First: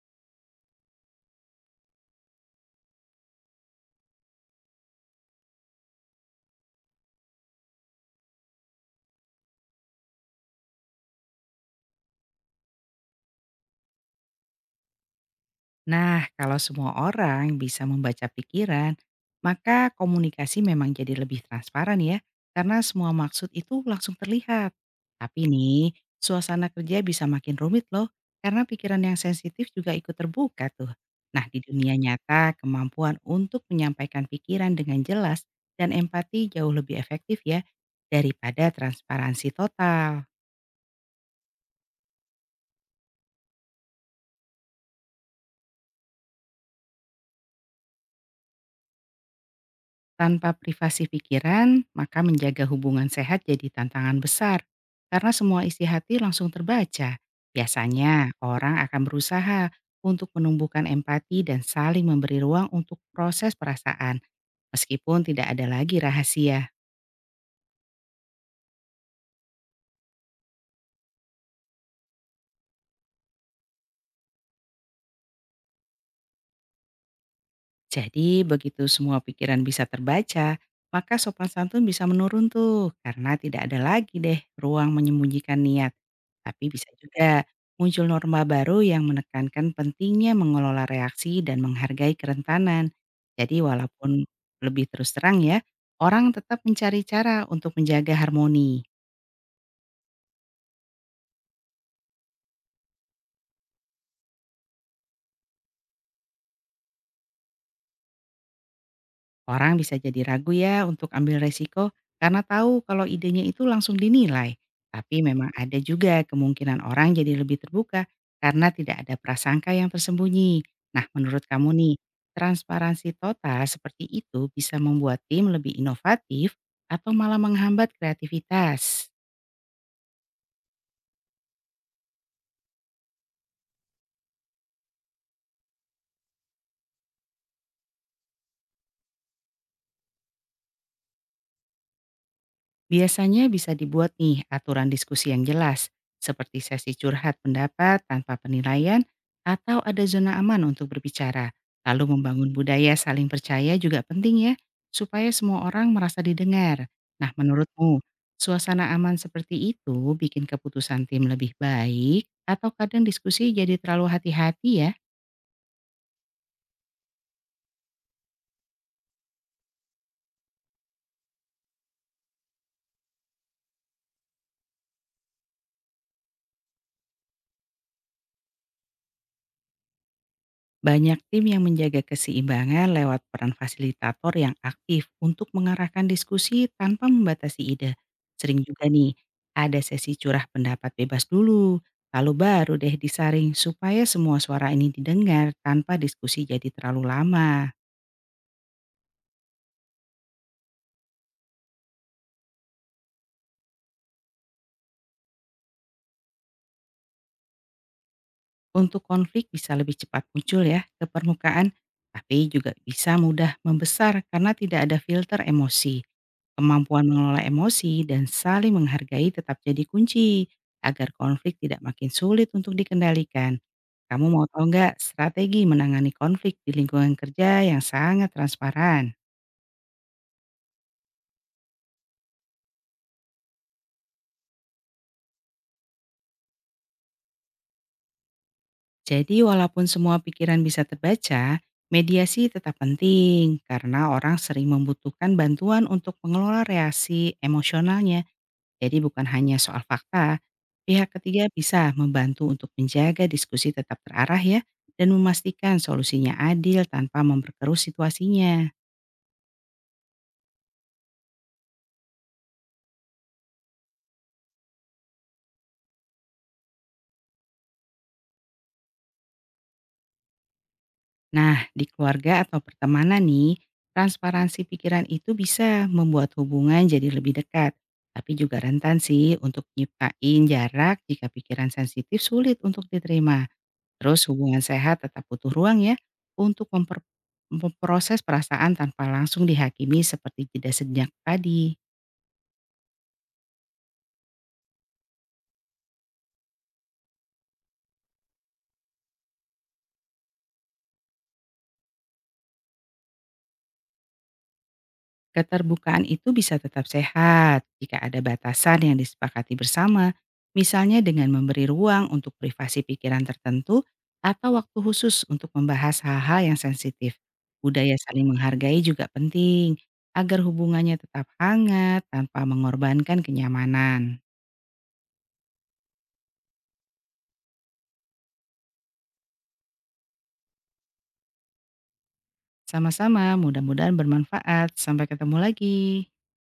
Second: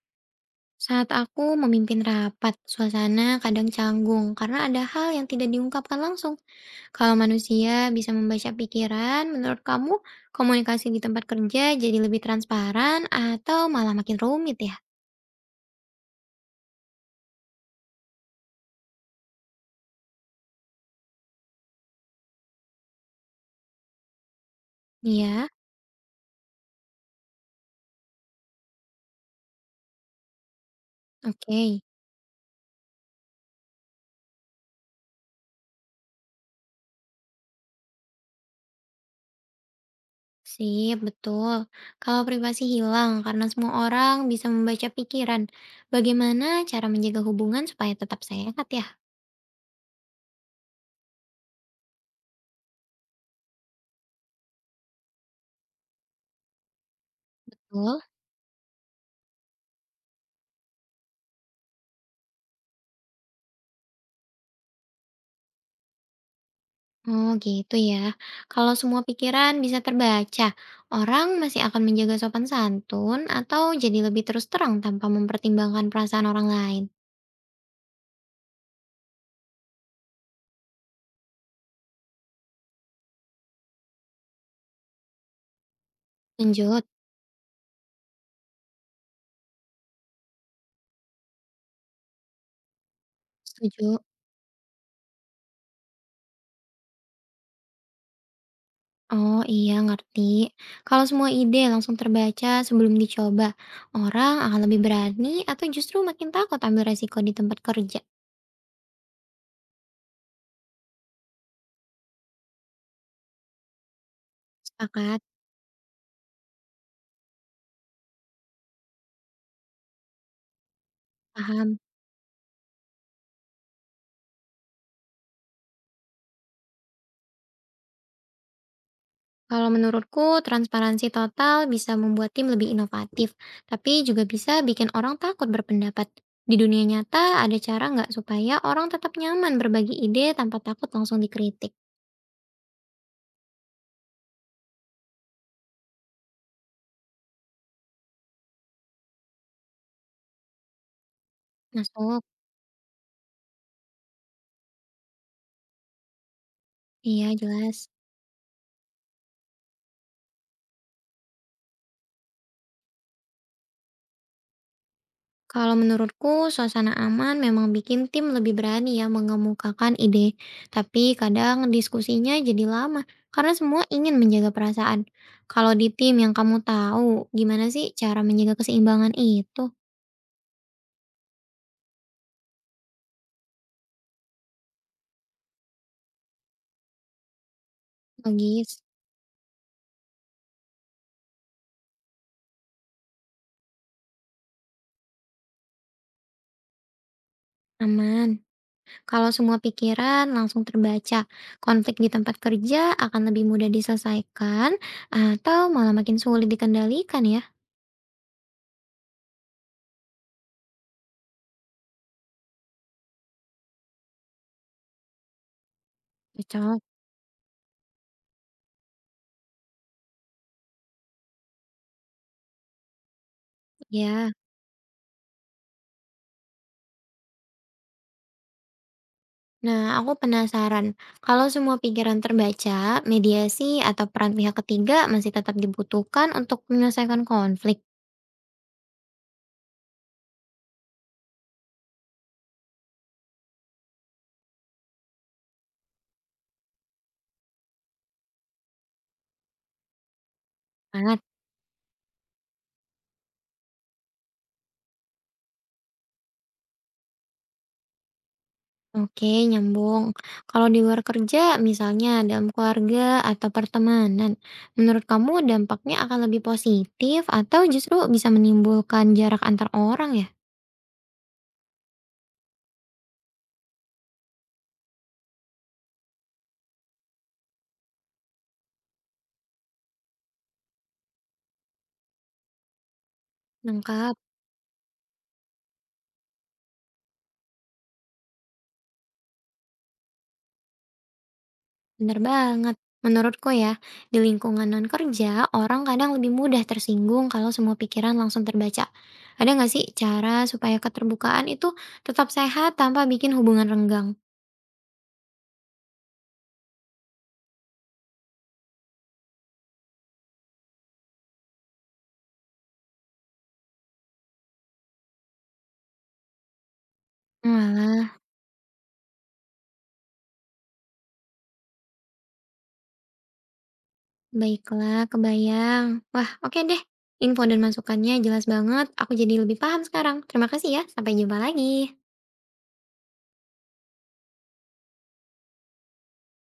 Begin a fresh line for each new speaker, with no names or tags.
Saat aku memimpin rapat, suasana kadang canggung karena ada hal yang tidak diungkapkan langsung. Kalau manusia bisa membaca pikiran, menurut kamu komunikasi di tempat kerja jadi lebih transparan atau malah makin rumit ya?
Nah, kalau semua orang bisa membaca pikiran, maka komunikasi memang jadi lebih transparan ya, karena semua maksud itu langsung terlihat. Tapi
Iya,
nih, suasana kerja bisa makin rumit loh, karena pikiran yang sensitif juga ikut terbuka tuh. Nah, di
oke.
dunia nyata, kemampuan untuk menyampaikan pikiran dengan jelas dan empati jauh lebih efektif ya, daripada transparansi total.
Sip, betul. Kalau privasi hilang karena semua orang bisa membaca pikiran, bagaimana cara menjaga hubungan supaya tetap sehat ya?
Tanpa privasi pikiran, maka menjaga hubungan sehat jadi tantangan besar. Karena semua isi hati langsung terbaca.
Betul.
Biasanya, orang akan berusaha untuk menumbuhkan empati dan saling memberi ruang untuk proses perasaan, meskipun tidak ada lagi rahasia.
Oh gitu ya. Kalau semua pikiran bisa terbaca, orang masih akan menjaga sopan santun atau jadi lebih terus terang tanpa mempertimbangkan perasaan orang lain.
Jadi begitu semua pikiran bisa terbaca, maka sopan santun bisa menurun tuh karena tidak ada lagi deh ruang menyembunyikan niat. Tapi
Lanjut.
bisa juga muncul norma baru yang menekankan pentingnya mengelola reaksi dan menghargai kerentanan. Jadi
Setuju.
walaupun lebih terus terang ya, orang tetap mencari cara untuk menjaga harmoni.
Oh iya ngerti. Kalau semua ide langsung terbaca sebelum dicoba, orang akan lebih berani atau justru makin takut ambil resiko di tempat kerja.
Orang bisa jadi ragu ya untuk ambil resiko karena tahu kalau idenya itu langsung dinilai.
Sepakat.
Tapi memang ada juga kemungkinan orang jadi lebih terbuka karena tidak ada prasangka yang tersembunyi. Nah, menurut kamu
Paham.
nih, transparansi total seperti itu bisa membuat tim lebih inovatif atau malah menghambat kreativitas?
Kalau menurutku, transparansi total bisa membuat tim lebih inovatif, tapi juga bisa bikin orang takut berpendapat. Di dunia nyata, ada cara nggak supaya orang tetap nyaman berbagi ide tanpa takut langsung dikritik?
Biasanya bisa dibuat nih aturan diskusi yang jelas, seperti sesi curhat pendapat tanpa penilaian atau ada zona aman untuk berbicara. Lalu
Masuk?
membangun budaya saling percaya juga penting ya, supaya semua orang merasa didengar. Nah
Iya, jelas.
menurutmu, suasana aman seperti itu bikin keputusan tim lebih baik atau kadang diskusi jadi terlalu hati-hati ya?
Kalau menurutku, suasana aman memang bikin tim lebih berani ya mengemukakan ide. Tapi kadang diskusinya jadi lama, karena semua ingin menjaga perasaan. Kalau di tim yang kamu tahu, gimana sih cara menjaga keseimbangan itu?
Banyak tim yang menjaga keseimbangan lewat peran fasilitator yang aktif untuk mengarahkan diskusi tanpa membatasi ide. Sering
Logis.
juga nih, ada sesi curah pendapat bebas dulu, lalu baru deh disaring supaya semua suara ini didengar tanpa diskusi jadi terlalu lama.
Aman. Kalau semua pikiran langsung terbaca, konflik di tempat kerja akan lebih mudah diselesaikan atau malah makin sulit dikendalikan ya.
Untuk konflik bisa lebih cepat muncul ya ke permukaan, tapi juga bisa mudah membesar karena tidak ada filter emosi.
Cocok.
Kemampuan mengelola emosi dan saling menghargai tetap jadi kunci agar konflik tidak makin sulit untuk dikendalikan. Kamu
Ya.
mau tahu nggak strategi menangani konflik di lingkungan kerja yang sangat transparan?
Nah, aku penasaran. Kalau semua pikiran terbaca, mediasi atau peran pihak ketiga masih tetap dibutuhkan untuk menyelesaikan konflik.
Jadi walaupun semua pikiran bisa terbaca, mediasi tetap penting karena orang sering membutuhkan bantuan untuk mengelola reaksi emosionalnya. Jadi bukan hanya soal fakta, pihak ketiga bisa membantu untuk menjaga diskusi tetap terarah ya dan memastikan solusinya adil tanpa memperkeruh situasinya.
Oke, nyambung. Kalau di luar kerja, misalnya dalam keluarga atau pertemanan, menurut kamu dampaknya akan lebih positif atau justru bisa menimbulkan jarak antar orang ya?
Nah, di keluarga atau pertemanan nih, transparansi pikiran itu bisa membuat hubungan jadi lebih dekat. Tapi juga rentan sih untuk nyiptain jarak jika pikiran sensitif sulit untuk diterima.
Lengkap,
Terus hubungan sehat tetap butuh ruang ya untuk memproses perasaan tanpa langsung dihakimi seperti jeda sejenak tadi.
bener banget. Menurutku ya, di lingkungan non-kerja, orang kadang lebih mudah tersinggung kalau semua pikiran langsung terbaca. Ada nggak sih cara supaya keterbukaan itu tetap sehat tanpa bikin hubungan renggang?
Keterbukaan itu bisa tetap sehat jika ada batasan yang disepakati bersama, misalnya dengan memberi ruang untuk privasi pikiran tertentu atau waktu khusus untuk membahas hal-hal yang sensitif. Budaya
Walah.
saling menghargai juga penting agar hubungannya tetap hangat tanpa mengorbankan kenyamanan.
Baiklah, kebayang. Wah, oke deh. Info dan masukannya jelas banget. Aku jadi lebih paham sekarang. Terima kasih ya. Sampai jumpa lagi.
Sama-sama, mudah-mudahan bermanfaat. Sampai ketemu lagi.